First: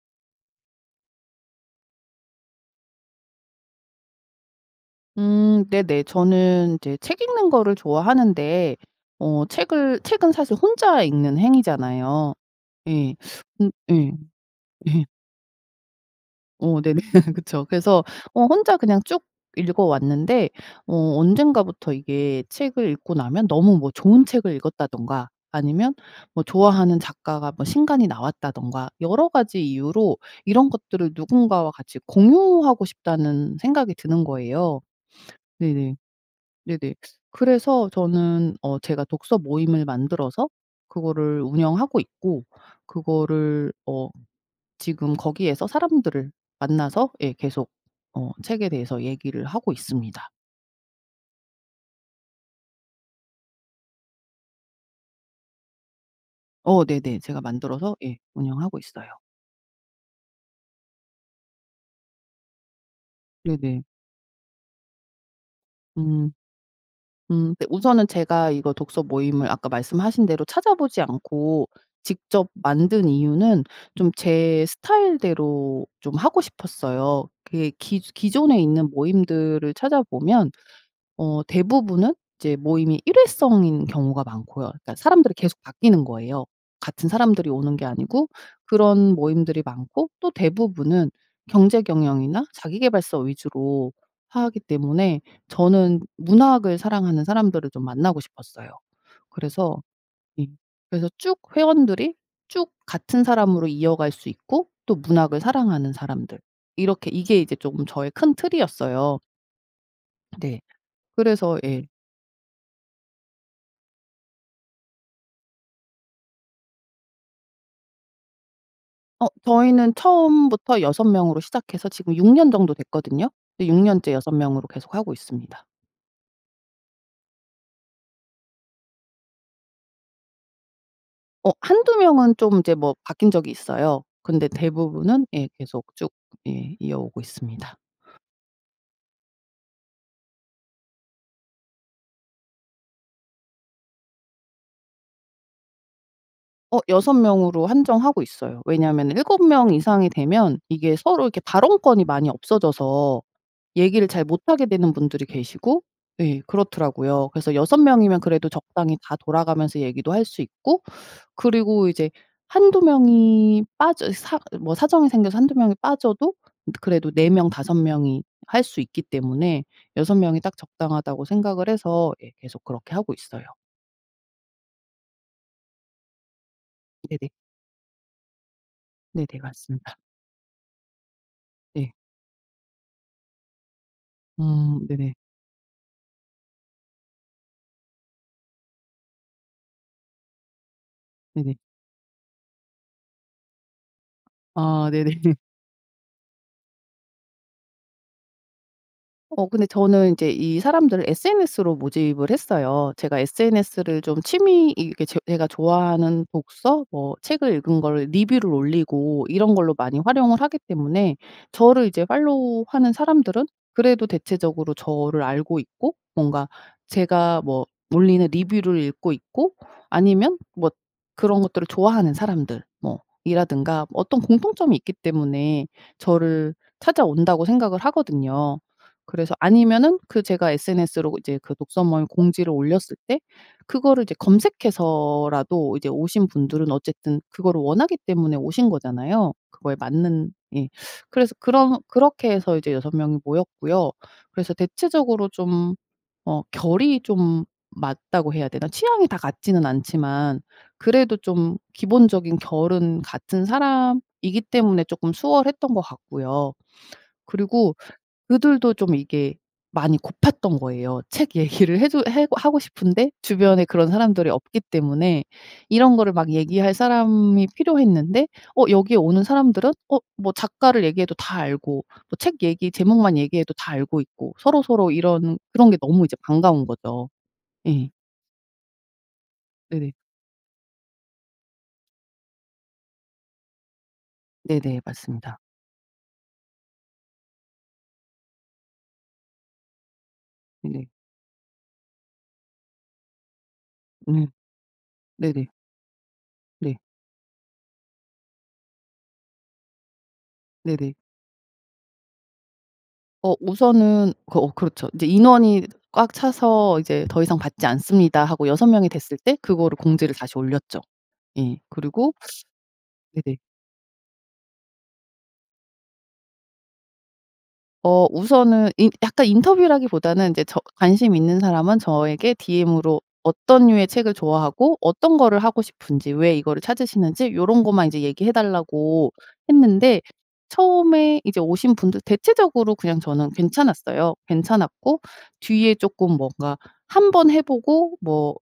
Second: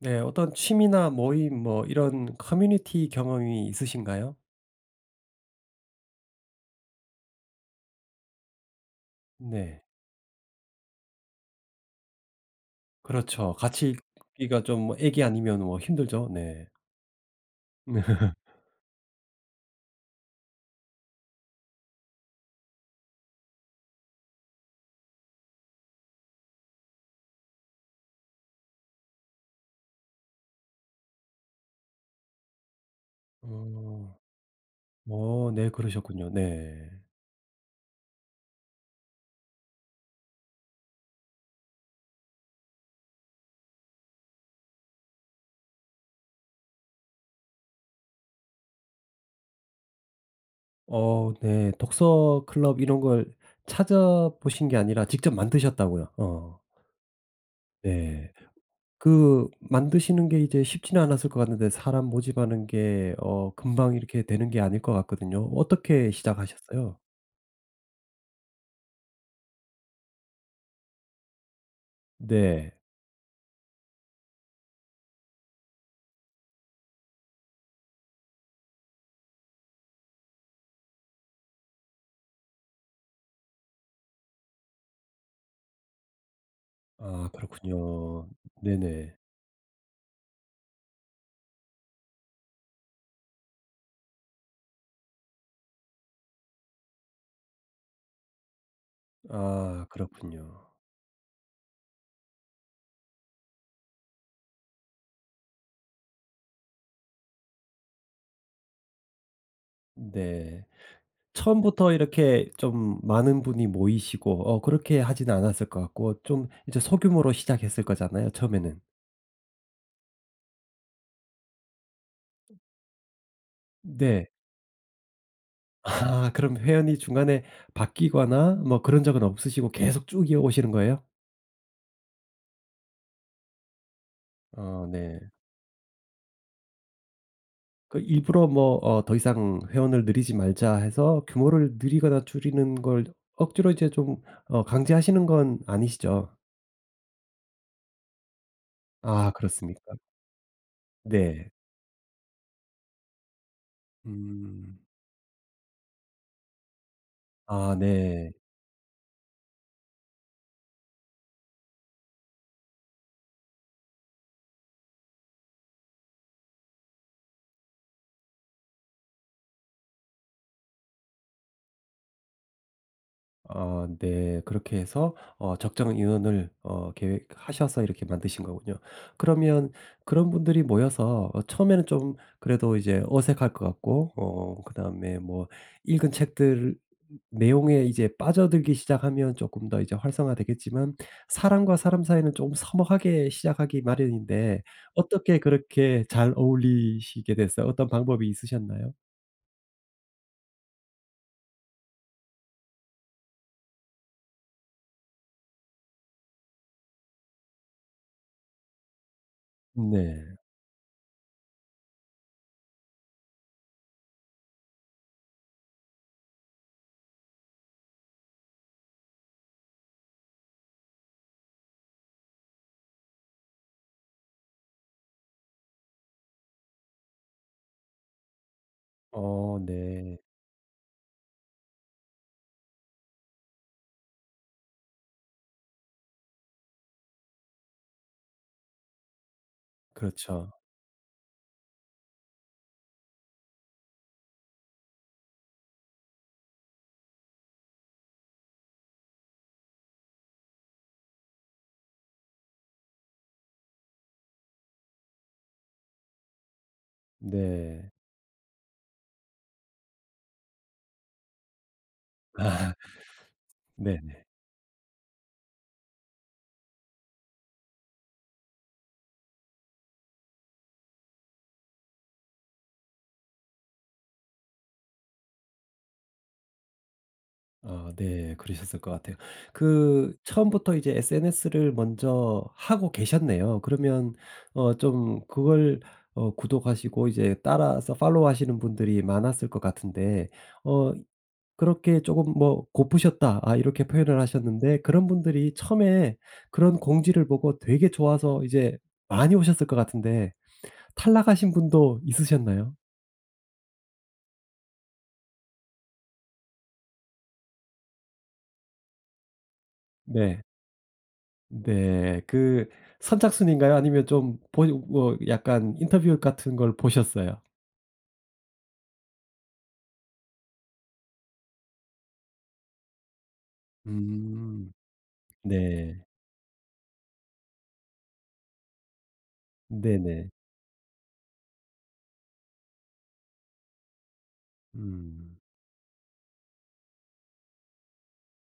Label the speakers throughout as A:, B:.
A: 네 어떤 취미나 모임 뭐 이런 커뮤니티 경험이 있으신가요?
B: 음 네네 저는 이제 책 읽는 거를 좋아하는데 어
A: 네.
B: 책을 책은 사실 혼자 읽는 행위잖아요. 예.
A: 그렇죠.
B: 음
A: 같이
B: 예.
A: 읽기가 좀
B: 예.
A: 아기 아니면 뭐 힘들죠? 네.
B: 어 네 네. 그쵸. 그래서 어 혼자 그냥 쭉 읽어 왔는데 어 언젠가부터 이게 책을 읽고 나면 너무 뭐 좋은 책을 읽었다든가 아니면 뭐 좋아하는 작가가 뭐 신간이 나왔다든가 여러 가지 이유로 이런 것들을 누군가와 같이 공유하고 싶다는 생각이
A: 어.
B: 드는 거예요.
A: 어 네
B: 네네.
A: 그러셨군요. 네.
B: 네네. 그래서 저는 어 제가 독서 모임을 만들어서 그거를 운영하고 있고 그거를 어 지금 거기에서 사람들을 만나서 예 계속 어 책에 대해서 얘기를 하고 있습니다.
A: 어 네. 독서 클럽 이런 걸 찾아보신 게 아니라 직접 만드셨다고요. 어.
B: 어 네네. 제가 만들어서 예
A: 네.
B: 운영하고 있어요.
A: 그 만드시는 게 이제 쉽지는 않았을 것 같은데 사람 모집하는 게 어
B: 네네.
A: 금방 이렇게 되는 게 아닐 것 같거든요. 어떻게
B: 음.
A: 시작하셨어요?
B: 음 네 우선은 제가 이거 독서 모임을 아까 말씀하신 대로 찾아보지 않고 직접
A: 네.
B: 만든 이유는 좀 제 스타일 대로 좀 하고 싶었어요. 이게 기조 기존에 있는 모임들을 찾아 보면 어 대부분은 이제 모임이 일회성인 경우가 많고요. 그러니까 사람들이 계속 바뀌는 거예요 같은
A: 아
B: 사람들이
A: 그렇군요.
B: 오는 게 아니고. 그런
A: 네네.
B: 모임들이 많고 또 대부분은 경제 경영이나 자기계발서 위주로 하기 때문에 저는 문학을 사랑하는 사람들을 좀 만나고 싶었어요. 그래서
A: 아
B: 예
A: 그렇군요.
B: 그래서 쭉 회원들이 쭉 같은 사람으로 이어갈 수 있고 또 문학을 사랑하는 사람들 이렇게 이게 이제 쪼금 저의 큰 틀이었어요. 네.
A: 네.
B: 그래서 예.
A: 처음부터 이렇게 좀 많은 분이 모이시고 어 그렇게 하지는 않았을 것 같고 좀 이제 소규모로 시작했을 거잖아요 처음에는.
B: 어 저희는 처음부터 6 명으로 시작해서 지금 6 년 정도 됐거든요. 네 6 년째
A: 네.
B: 6 명으로 계속하고 있습니다.
A: 아 그럼 회원이 중간에 바뀌거나 뭐 그런 적은 없으시고 계속 쭉 이어오시는 거예요?
B: 어 1-2 명은 좀 이제 뭐 바뀐 적이 있어요. 근데
A: 아 네.
B: 대부분은 예 계속 쭉 예 이어오고 있습니다.
A: 그 일부러 뭐 어 "더 이상 회원을 늘이지 말자." 해서 규모를 늘리거나 줄이는 걸 억지로 이제 좀 어 강제하시는 건 아니시죠?
B: 어 6 명으로 한정하고 있어요. 왜냐하면은
A: 아
B: 7 명
A: 그렇습니까?
B: 이상이 되면 이게 서로 이렇게
A: 네.
B: 발언권이 많이 없어져서 얘기를 잘 못 하게
A: 음.
B: 되는 분들이 계시고 예 그렇더라요. 그래서
A: 아
B: 6 명이면
A: 네.
B: 그래도 적당히 다 돌아가면서 얘기도 할 수 있고 그리고 이제 1-2 명이 빠져 사 뭐 사정이 생겨서 1-2 명이 빠져도 근데 그래도 4 명 5 명이 할 수 있기 때문에 6 명이 딱 적당하다고 생각을 해서 예 계속 그렇게 하고 있어요.
A: 아 네 그렇게 해서 어 적정 인원을 어
B: 네네.
A: 계획하셔서 이렇게 만드신 거군요.
B: 네네
A: 그러면
B: 맞습니다.
A: 그런 분들이 모여서 어 처음에는
B: 예.
A: 좀 그래도 이제 어색할 것 같고 어
B: 음 네네.
A: 그다음에 뭐 읽은 책들 내용에 이제 빠져들기 시작하면 쪼끔 더 이제 활성화되겠지만
B: 네네.
A: 사람과 사람 사이는 좀 서먹하게 시작하기 마련인데
B: 아 네네.
A: 어떻게 그렇게 잘 어울리시게 됐어요? 어떤 방법이 있으셨나요?
B: 어 근데 저는 인제 이 사람들을 SNS로 모집을 했어요. 제가 SNS를 좀 취미 이 이렇게 제 제가 좋아하는 독서 뭐 책을 읽은 거를 리뷰를 올리고 이런 걸로 많이
A: 네.
B: 활용을 하기 때문에 저를 이제 팔로우 하는 사람들은 그래도 대체적으로 저를 알고 있고 뭔가 제가 뭐 올리는 리뷰를 읽고 있고 아니면 뭐 그런 것들을 좋아하는 사람들 뭐 이라든가 어떤 공통점이 있기 때문에 저를 찾아온다고 생각을 하거든요. 그래서
A: 어
B: 아니면은
A: 네.
B: 그 제가 SNS로 이제 그 독서 모임 공지를 올렸을 때 그거를 이제 검색해서라도 이제 오신 분들은 어쨌든 그거를 원하기 때문에 오신 거잖아요. 그거에 맞는
A: 그렇죠.
B: 예. 그래서 그런 그렇게 해서 이제 6 명이 모였고요. 그래서 대체적으로 좀 어 결이 좀 맞다고 해야 되나? 취향이 다 같지는 않지만 그래도 좀 기본적인 결은 같은 사람이기 때문에 쪼끔 수월했던 것 같고요. 그리고
A: 네.
B: 그들도 좀 이게 많이 고팠던 거예요. 책 얘기를 해 주 해고 하고
A: 아.
B: 싶은데 주변에 그런
A: 네네.
B: 사람들이 없기 때문에 이런 거를 막 얘기할 사람이 필요했는데 어 여기에 오는 사람들은 어 뭐 작가를 얘기해도 다 알고 또 책 얘기 제목만 얘기해도 다 알고 있고 서로서로 이런 그런 게 너무 이제 반가운 거죠. 예.
A: 아 네 그러셨을 것 같아요.
B: 네네.
A: 그 처음부터 이제 SNS를 먼저 하고 계셨네요. 그러면 어
B: 네네.
A: 좀
B: 맞습니다.
A: 그걸 어 구독하시고 이제 따라서 팔로우 하시는 분들이 많았을 것 같은데
B: 네네.
A: 어 그렇게 쪼금 뭐 "고프셨다." 아 이렇게 표현을
B: 음
A: 하셨는데 그런
B: 네네.
A: 분들이 처음에
B: 네.
A: 그런 공지를 보고 되게 좋아서 이제 많이 오셨을 것 같은데
B: 네네.
A: 탈락하신 분도 있으셨나요?
B: 어 우선은 그 어 그렇죠. "이제 인원이 꽉 차서 이제 더 이상 받지 않습니다." 하고 6 명이 됐을 때 그거를 공지를 다시
A: 네.
B: 올렸죠. 예 그리고
A: 네. 그
B: 네네.
A: 선착순인가요? 아니면 좀 보이 뭐 약간 인터뷰 같은 걸 보셨어요?
B: 어 우선은 인 약간 인터뷰라기보다는 인제 저 관심이 있는 사람은 저에게 DM으로 어떤 류의 책을
A: 음
B: 좋아하고 어떤 거를 하고
A: 네.
B: 싶은지, 왜 이거를 찾으시는지 요런 것만 인제 얘기해 달라고 했는데
A: 네네.
B: 처음에 이제 오신 분들 대체적으로 그냥 저는 괜찮았어요. 괜찮았고
A: 음.
B: 뒤에 쪼끔 뭔가 한번 해보고 뭐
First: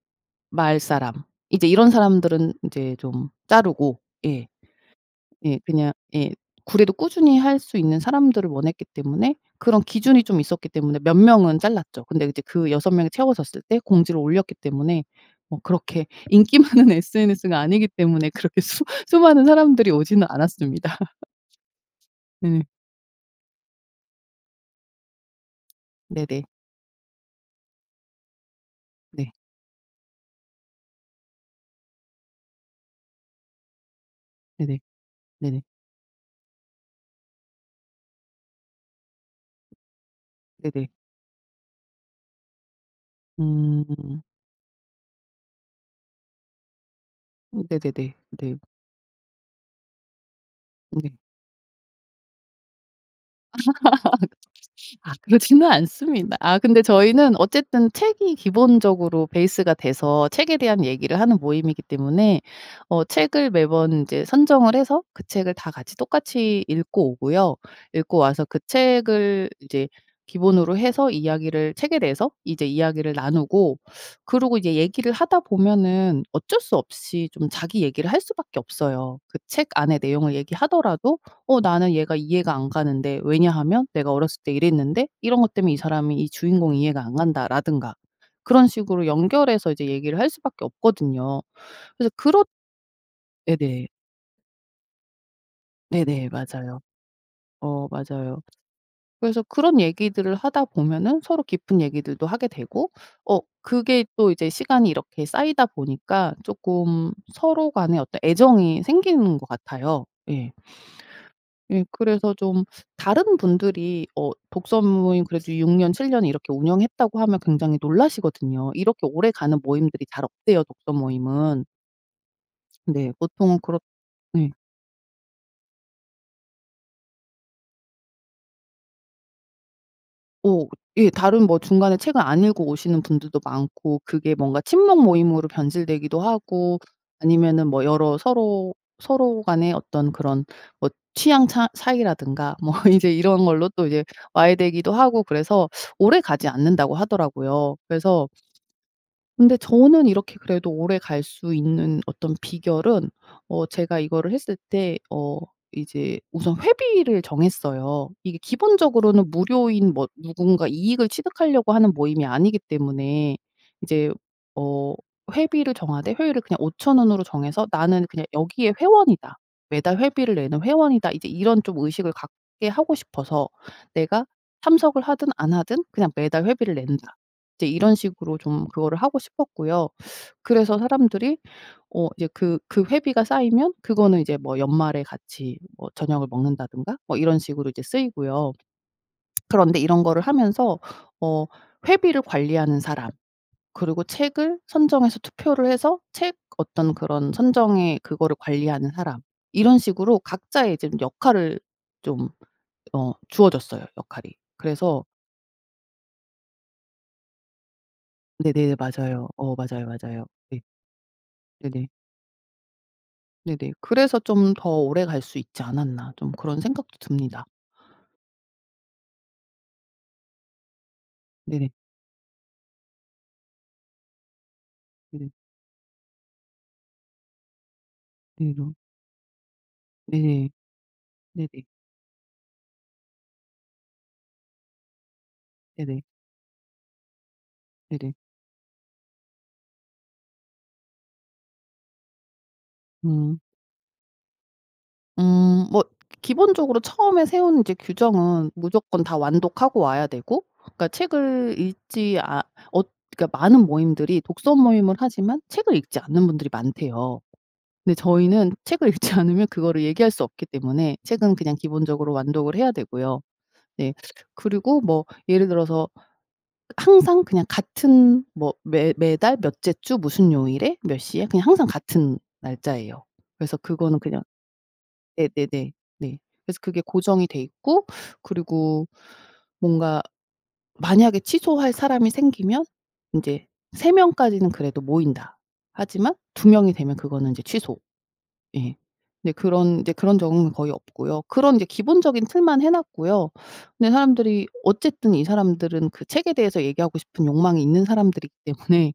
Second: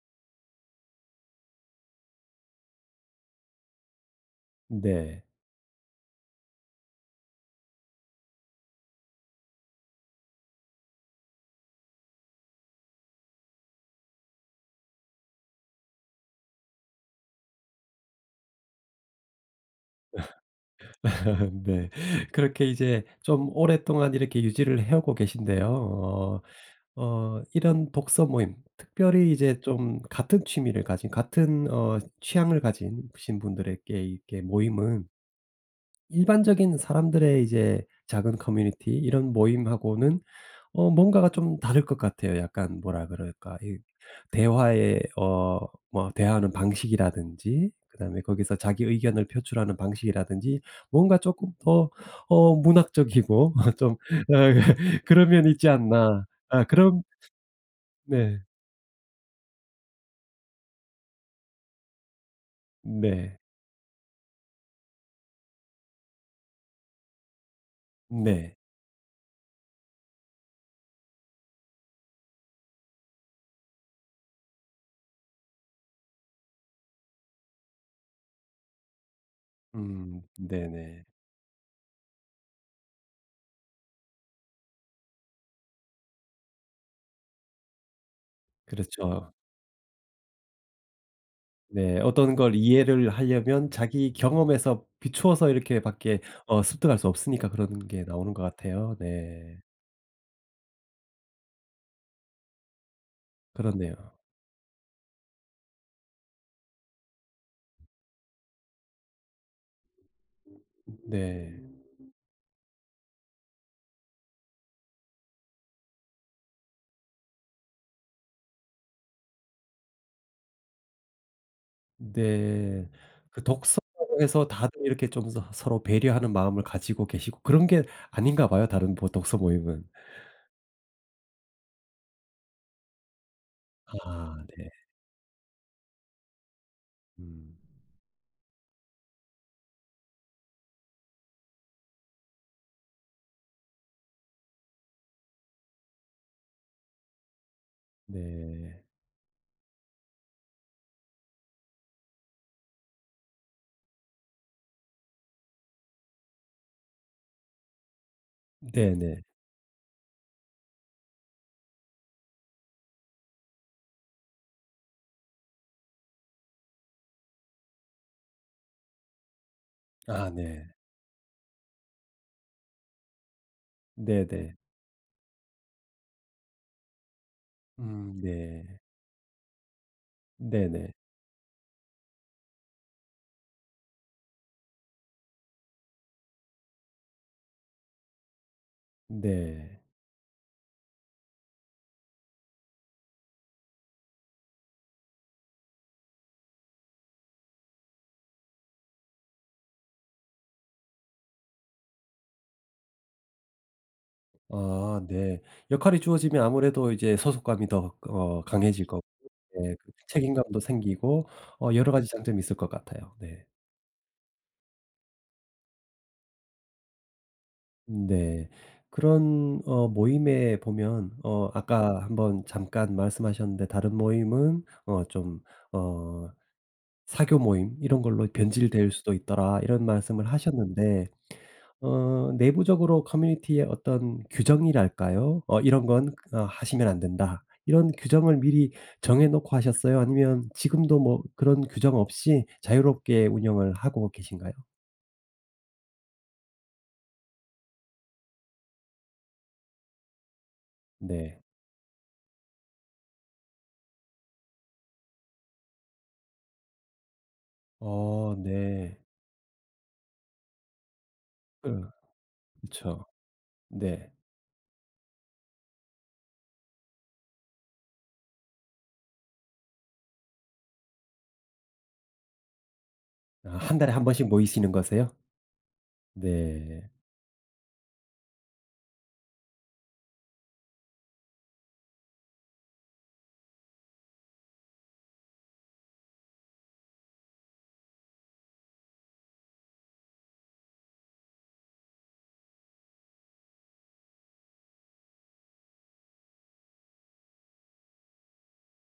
B: 말 사람 이제 이런 사람들은 이제 좀 자르고 예.
A: 네.
B: 예. 그냥 예 그래도 꾸준히 할 수 있는 사람들을 원했기 때문에 그런 기준이 좀 있었기 때문에 몇 명은 잘랐죠. 근데 그 이제 그 6 명이 채워졌을 때 공지를 올렸기 때문에 뭐 그렇게 인기 많은 SNS는 아니기 때문에 그렇게 수 수많은 사람들이 오지는 않았습니다.
A: 네.
B: 네.
A: 그렇게 이제 좀 오랫동안 이렇게 유지를 해오고 계신데요.
B: 네네.
A: 어 어 이런 독서 모임 특별히
B: 네.
A: 이제 좀 같은 취미를 가진 같은 어 취향을 가진 신 분들에게 이렇게
B: 네네.
A: 모임은
B: 네네.
A: 일반적인 사람들의 이제 작은 커뮤니티 이런 모임하고는
B: 네네.
A: 어 뭔가가 좀 다를 것 같아요. 약간 뭐라 그럴까? 이
B: 음.
A: 대화의 어 뭐 대화하는
B: 음
A: 방식이라든지
B: 네네네.
A: 그다음에
B: 네.
A: 거기서 자기 의견을 표출하는 방식이라든지
B: 네.
A: 뭔가 쪼끔 더 어 문학적이고 좀
B: 아
A: 그런 면이
B: 그렇지는
A: 있지 않나.
B: 않습니다. 아
A: 아
B: 근데
A: 그런
B: 저희는 어쨌든 책이
A: 네.
B: 기본적으로 베이스가 돼서 책에 대한 얘기를 하는 모임이기 때문에 어
A: 네.
B: 책을 매번 인제 선정을 해서 그 책을 다 같이 똑같이 읽고 오고요. 읽고 와서
A: 네.
B: 그 책을 이제 기본으로 해서 이야기를 책에 대해서 이제 이야기를 나누고 그러고 이제 얘기를 하다 보면은 어쩔 수 없이 좀 자기 얘기를 할 수밖에 없어요. 그 책 안에
A: 음
B: 내용을
A: 네네.
B: 얘기하더라도 "어 나는 얘가 이해가 안 가는데 왜냐하면 내가 어렸을 때 이랬는데 이런 것 때문에 이 사람이 이 주인공이 이해가 안 간다."라든가 그런 식으로
A: 그렇죠.
B: 연결해서 이제 얘기를 할 수밖에 없거든요.
A: 네.
B: 그래서
A: 어떤
B: 그렇
A: 걸 이해를 하려면
B: 네네.
A: 자기 경험에서 비추어서 이렇게 밖에
B: 네네.
A: 어
B: 맞아요.
A: 습득할 수 없으니까
B: 어
A: 그런 게 나오는
B: 맞아요.
A: 것 같아요.
B: 그래서
A: 네.
B: 그런 얘기들을 하다 보면은 서로 깊은 얘기들도 하게 되고 어 그게
A: 그렇네요.
B: 또 이제 시간이 이렇게 쌓이다 보니까 쪼끔 서로 간에 어떤 애정이 생기는 것 같아요. 예.
A: 네.
B: 예 그래서 좀 다른 분들이 어 독서 모임 그래도 6 년, 7 년 이렇게 운영했다고 하면 굉장히 놀라시거든요. 이렇게 오래가는 모임들이 잘 없대요, 독서 모임은.
A: 네.
B: 네.
A: 그
B: 보통은 그렇
A: 독서라고 해서
B: 네.
A: 다들 이렇게 좀 서 서로 배려하는 마음을 가지고 계시고 그런 게 아닌가 봐요. 다른 보 독서 모임은.
B: 오. 예 다른 뭐 중간에 책을 안 읽어 오시는 분들도 많고 그게
A: 아
B: 뭔가
A: 네.
B: 친목 모임으로 변질되기도 하고
A: 음.
B: 아니면은 뭐 여러 서로, 서로 간에 어떤 그런 뭐 취향 차 차이라든가 뭐 이제 이런 걸로 또 이제 와해되기도 하고 그래서 오래 가지 않는다고 하더라고요. 그래서
A: 네.
B: 근데 저는 이렇게 그래도 오래갈 수 있는 어떤 비결은 어 제가 이거를 했을 때 어 이제 우선 회비를 정했어요. 이게
A: 네네.
B: 기본적으로는 무료인 뭐 누군가 이익을 취득하려고 하는 모임이 아니기 때문에 이제 어 회비를 정하되 회율을 그냥 5,000 원으로 정해서 '나는 그냥 여기에 회원이다. 매달
A: 아
B: 회비를 내는
A: 네.
B: 회원이다.' 이제 이런 좀 의식을 갖게 하고 싶어서 '내가
A: 네네.
B: 참석을 하든 안 하든 그냥 매달 회비를 낸다.' 이제 이런
A: 음
B: 식으로
A: 네.
B: 좀 그거를 하고 싶었고요. 그래서
A: 네네.
B: 사람들이 어 이제 그 그 회비가 쌓이면 그거는 이제 뭐 연말에 같이 뭐 저녁을 먹는다든가 뭐 이런 식으로 이제 쓰이고요. 그런데
A: 네.
B: 이런 거를 하면서 어 회비를 관리하는 사람, 그리고 책을 선정해서 투표를 해서 책 어떤 그런 선정의 그거를 관리하는 사람, 이런 식으로 각자의 좀 역할을 좀 어 주어졌어요, 역할이.
A: 아
B: 그래서
A: 네. 역할이 주어지면 아무래도 이제 소속감이 더 어
B: 네네네.
A: 강해질 거고
B: 맞아요. 어
A: 네
B: 맞아요,
A: 그
B: 맞아요. 네.
A: 책임감도 생기고 어
B: 네네.
A: 여러 가지 장점이 있을 것 같아요. 네.
B: 네네. '그래서 좀 더 오래갈 수 있지 않았나.' 좀 그런 생각도 듭니다.
A: 네. 그런 어 모임에 보면 어
B: 네네.
A: 아까 1 번 잠깐 말씀하셨는데 "다른 모임은 어
B: 네네.
A: 좀 어 사교 모임 이런 걸로
B: 네너.
A: 변질될 수도 있더라." 이런 말씀을
B: 네네.
A: 하셨는데
B: 네네.
A: 어 내부적으로 커뮤니티의 어떤 규정이랄까요? 어 '이런
B: 네네.
A: 건 어 하시면 안 된다.' 이런
B: 네네.
A: 규정을 미리 정해 놓고 하셨어요? 아니면 지금도 뭐 그런 규정 없이 자유롭게
B: 음.
A: 운영을 하고 계신가요?
B: 음 뭐 기본적으로 처음에 세운 이제 규정은 무조건 다 완독하고 와야 되고 그러니까
A: 네.
B: 책을 읽지 않 얻 그러니까 많은 모임들이 독서 모임을 하지만 책을 읽지 않는 분들이 많대요. 근데
A: 어
B: 저희는 책을
A: 네.
B: 읽지 않으면 그거를 얘기할 수 없기 때문에 책은 그냥
A: 음
B: 기본적으로 완독을 해야
A: 그쵸.
B: 되고요. 네
A: 네.
B: 그리고 뭐 예를 들어서 항상 그냥 같은 뭐 매 매달 몇째 주 무슨 요일에 몇 시에 그냥 항상 같은 날짜예요.
A: 아
B: 그래서
A: 1 달에
B: 그거는
A: 1
B: 그냥
A: 번씩 모이시는 거세요?
B: 네네네. 네 그래서 그게
A: 네.
B: 고정이 돼 있고 그리고 뭔가 만약에 취소할 사람이 생기면 인제 3 명까지는 그래도 모인다. 하지만 2 명이 되면 그거는 이제 취소. 예 근데 그런 이제 그런 적은 거의 없고요. 그런 이제 기본적인 틀만 해 놨고요. 근데 사람들이 어쨌든 이 사람들은 그 책에 대해서 얘기하고 싶은 욕망이 있는 사람들이기 때문에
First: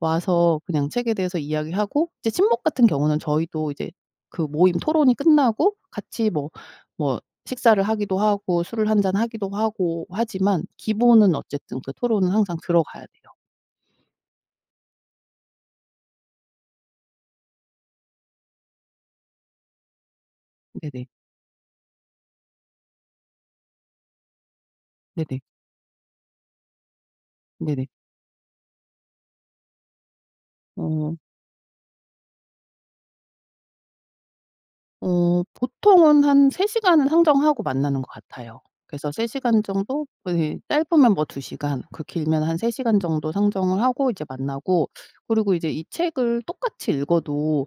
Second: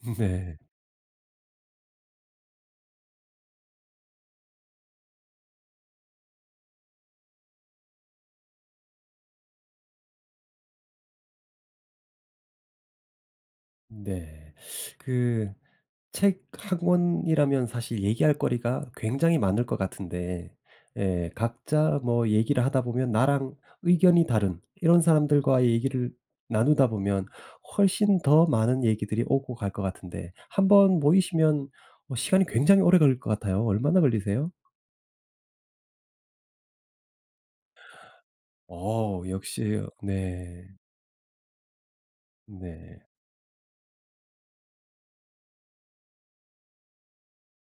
A: 네.
B: 와서 그냥 책에 대해서 이야기하고 이제 친목 같은 경우는 저희도 이제 그 모임 토론이 끝나고 같이 뭐, 뭐 식사를 하기도 하고 술을 한잔하기도 하고 하지만 기본은 어쨌든 그 토론은 항상 들어가야 돼요.
A: 네 그 책 1 권이라면 사실 얘기할 거리가 굉장히 많을 것 같은데
B: 네네.
A: 예 각자 뭐 얘기를 하다 보면 나랑 의견이 다른 이런
B: 네네.
A: 사람들과의 얘기를 나누다 보면
B: 네네.
A: 훨씬 더 많은 얘기들이 오고 갈 것 같은데 1 번
B: 어.
A: 모이시면 뭐 시간이 굉장히 오래 걸릴 것 같아요. 얼마나 걸리세요?
B: 어 보통은 한 3 시간은 상정하고 만나는 것 같아요. 그래서
A: 어
B: 3 시간
A: 역시
B: 정도 예
A: 네.
B: 짧으면 뭐 2 시간 그 길면 한 3 시간
A: 네.
B: 정도 상정을 하고 이제 만나고 그러고 이제 이 책을 똑같이 읽어도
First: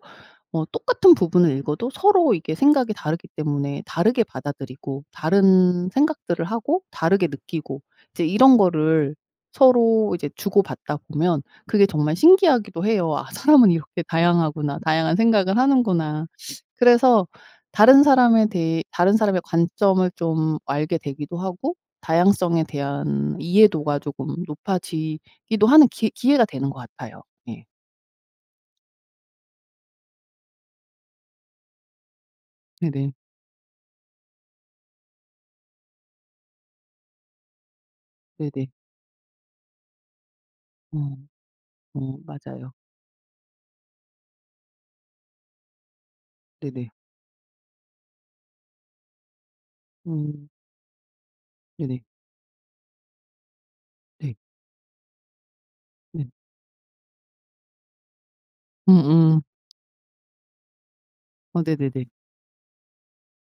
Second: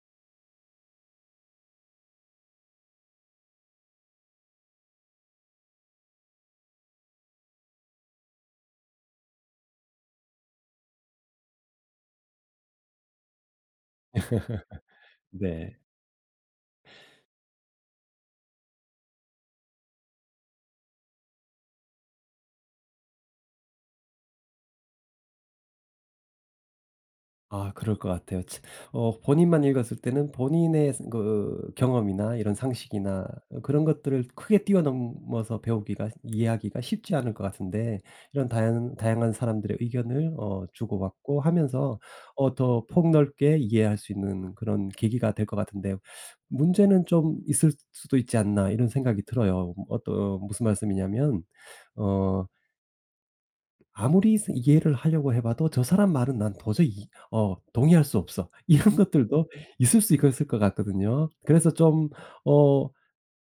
B: 뭐 똑같은 부분을 읽어도 서로 이게 생각이 다르기 때문에 다르게 받아들이고 다른 생각들을 하고 다르게 느끼고 이제 이런 거를 서로 이제 주고 받다 보면 그게 정말 신기하기도 해요. '아 사람은 이렇게 다양하구나. 다양한 생각을
A: 네.
B: 하는구나.' 그래서 다른 사람에 대해 다른 사람의 관점을 좀 알게 되기도 하고 다양성에 대한 이해도가 쪼금 높아지기도 하는 기 기회가 되는 것 같아요. 예.
A: 아 그럴 것 같아요. 츠 어 본인만 읽었을 때는 본인의 새 그 경험이나 이런
B: 네네.
A: 상식이나 그런 것들을 크게 뛰어 넘어서 배우기가 이해하기가 쉽지 않을 것 같은데 이런
B: 네네.
A: 다양 다양한 사람들의 의견을 어 주고
B: 음.
A: 받고 하면서
B: 어
A: 어
B: 맞아요.
A: 더 폭 넓게 이해할 수 있는 그런 계기가 될 것 같은데
B: 네네.
A: '문제는 좀 있을 수도 있지 않나.' 이런 생각이 들어요. 어떤
B: 음.
A: 무슨 말씀이냐 하면
B: 네네.
A: 어
B: 네.
A: '아무리 스 이해를 하려고 해 봐도 저 사람
B: 네.
A: 말은 난 도저히 이 어 동의할 수 없어.' 이런
B: 음음.
A: 것들도 있을 수 있것 을 것 같거든요.
B: 어
A: 그래서
B: 네네네.
A: 좀 어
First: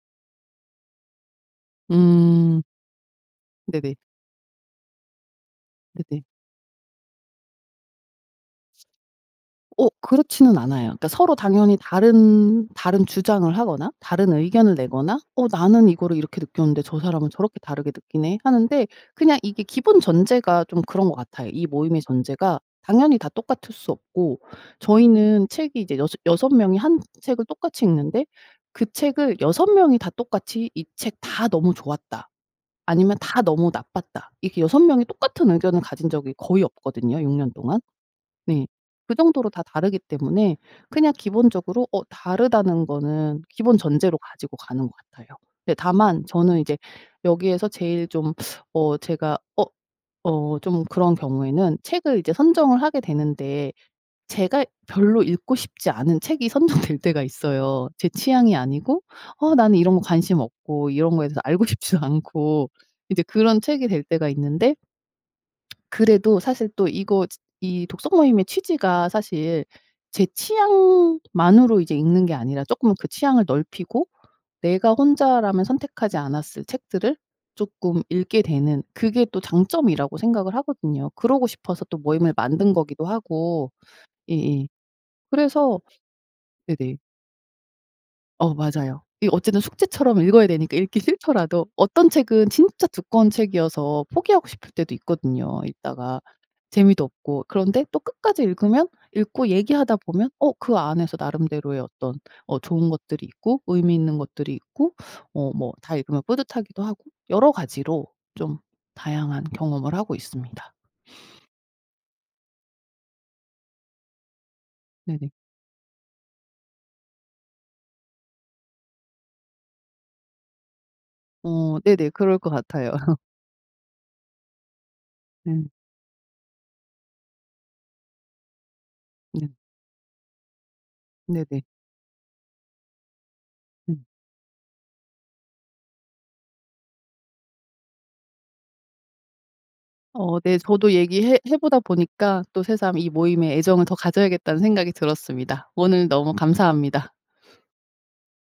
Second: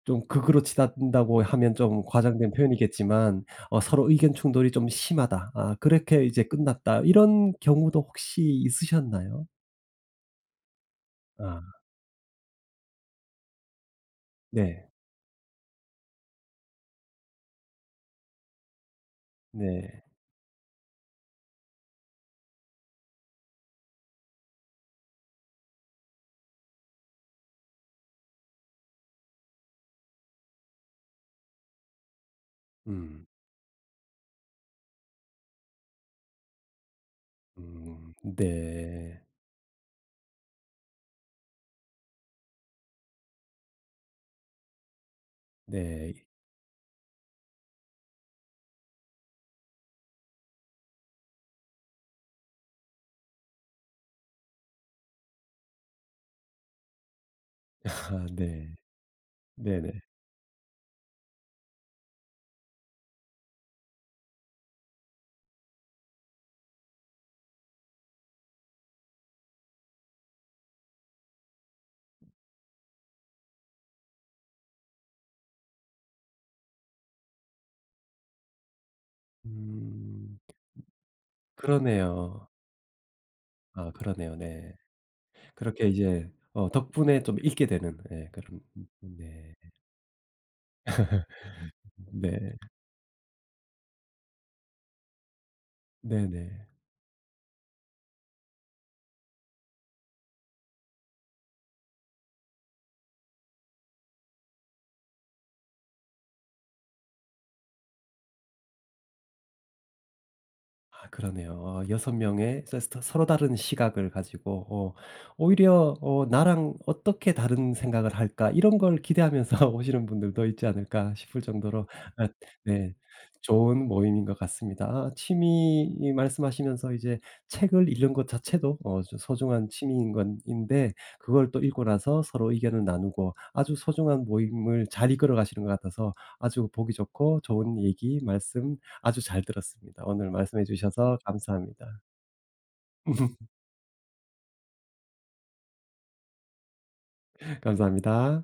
A: 좀 극으로 치닫는다고 하면 좀 과장된
B: 음.
A: 표현이겠지만 '어
B: 네네.
A: 서로 의견 충돌이 좀 심하다. 아
B: 네네.
A: 그렇게 이제 끝났다.' 이런 경우도 혹시 있으셨나요?
B: 어 그렇지는 않아요. 그러니까 서로
A: 아.
B: 당연히 다른, 다른 주장을 하거나 다른 의견을
A: 네.
B: 내거나 '어 나는 이거를 이렇게 느꼈는데 저 사람은 저렇게 다르게 느끼네.' 하는데 그냥 이게 기본
A: 네.
B: 전제가 좀 그런 것 같아요. 이 모임의 전제가 당연히 다 똑같을 수 없고 저희는 책이 이제 여섯 여섯 명이 1 책을 똑같이 읽는데 그 책을 6 명이 다 똑같이 이 책 다 "너무 좋았다." 아니면
A: 음.
B: 다 "너무 나빴다." 이렇게 6 명이 똑같은 의견을 가진 적이 거의 없거든요 6 년 동안.
A: 음
B: 네 그
A: 네.
B: 정도로 다 다르기 때문에 그냥 기본적으로 어 다르다는 거는 기본 전제로 가지고 가는 것 같아요. 네
A: 네. 이
B: 다만 저는 이제 여기에서 제일 좀 어 제가 어 어 좀 그런 경우에는 책을 이제 선정을 하게 되는데 제가 별로 읽고 싶지 않은 책이 선정될 때가 있어요. 제
A: 아
B: 취향이
A: 네.
B: 아니고 어 나는 이런
A: 네네.
B: 거 관심 없고 이런 거에 대해서 알고 싶지도 않고 이제 그런 책이 될 때가 있는데 그래도 사실 또 이거 지 이 독서 모임의 취지가 사실 제 취향만으로 이제 읽는 게 아니라 쪼끔 그 취향을 넓히고 내가 혼자라면 선택하지 않았을 책들을 쪼끔 읽게 되는 그게 또 장점이라고
A: 음.
B: 생각을 하거든요. 그러고 싶어서 또 모임을
A: 그러네요.
B: 만든 거기도 하고
A: 아 그러네요
B: 예예
A: 네.
B: 그래서
A: 그렇게 이제 어
B: 네네.
A: 덕분에 좀 읽게 되는. 예
B: 어
A: 그런
B: 맞아요. 이
A: 네.
B: 어쨌든 숙제처럼 읽어야 되니까 읽기 싫더라도 어떤 책은
A: 네.
B: 진짜 두꺼운 책이어서 포기하고 싶을 때도 있거든요 읽다가.
A: 네네.
B: 재미도 없고. 그런데 또 끝까지 읽으면 읽고 얘기하다 보면 어 그 안에서 나름대로의 어떤 어 좋은 것들이 있고 의미 있는 것들이 있고 어 뭐 다 읽으면 뿌듯하기도 하고 여러 가지로 좀 다양한 경험을 하고 있습니다.
A: 아 그러네요. 6 명의 서스 터 서로 다른 시각을 가지고 어
B: 네네.
A: '오히려 어 "나랑 어떻게 다른 생각을 할까?" 이런 걸 기대하면서 오시는 분들도 있지 않을까?' 싶을
B: 어
A: 정도로
B: 네네
A: 엇
B: 그럴 것 같아요.
A: 네 좋은 모임인 것 같습니다. 아
B: 네.
A: 취미 말씀하시면서 이제 책을 읽는 것 자체도 어 저
B: 네.
A: 소중한 취미인 건 인데 그걸
B: 네네.
A: 또 읽고 나서 서로 의견을 나누고 아주
B: 음.
A: 소중한 모임을 잘 이끌어 가시는 것 같아서 아주 보기 좋고 좋은 얘기 말씀 아주 잘 들었습니다. 오늘
B: 어 네
A: 말씀해
B: 저도
A: 주셔서
B: 얘기해 해 보다
A: 감사합니다.
B: 보니까 또 새삼 이 모임에 애정을 더 가져야겠다는 생각이 들었습니다. 오늘 너무 감사합니다.
A: 감사합니다.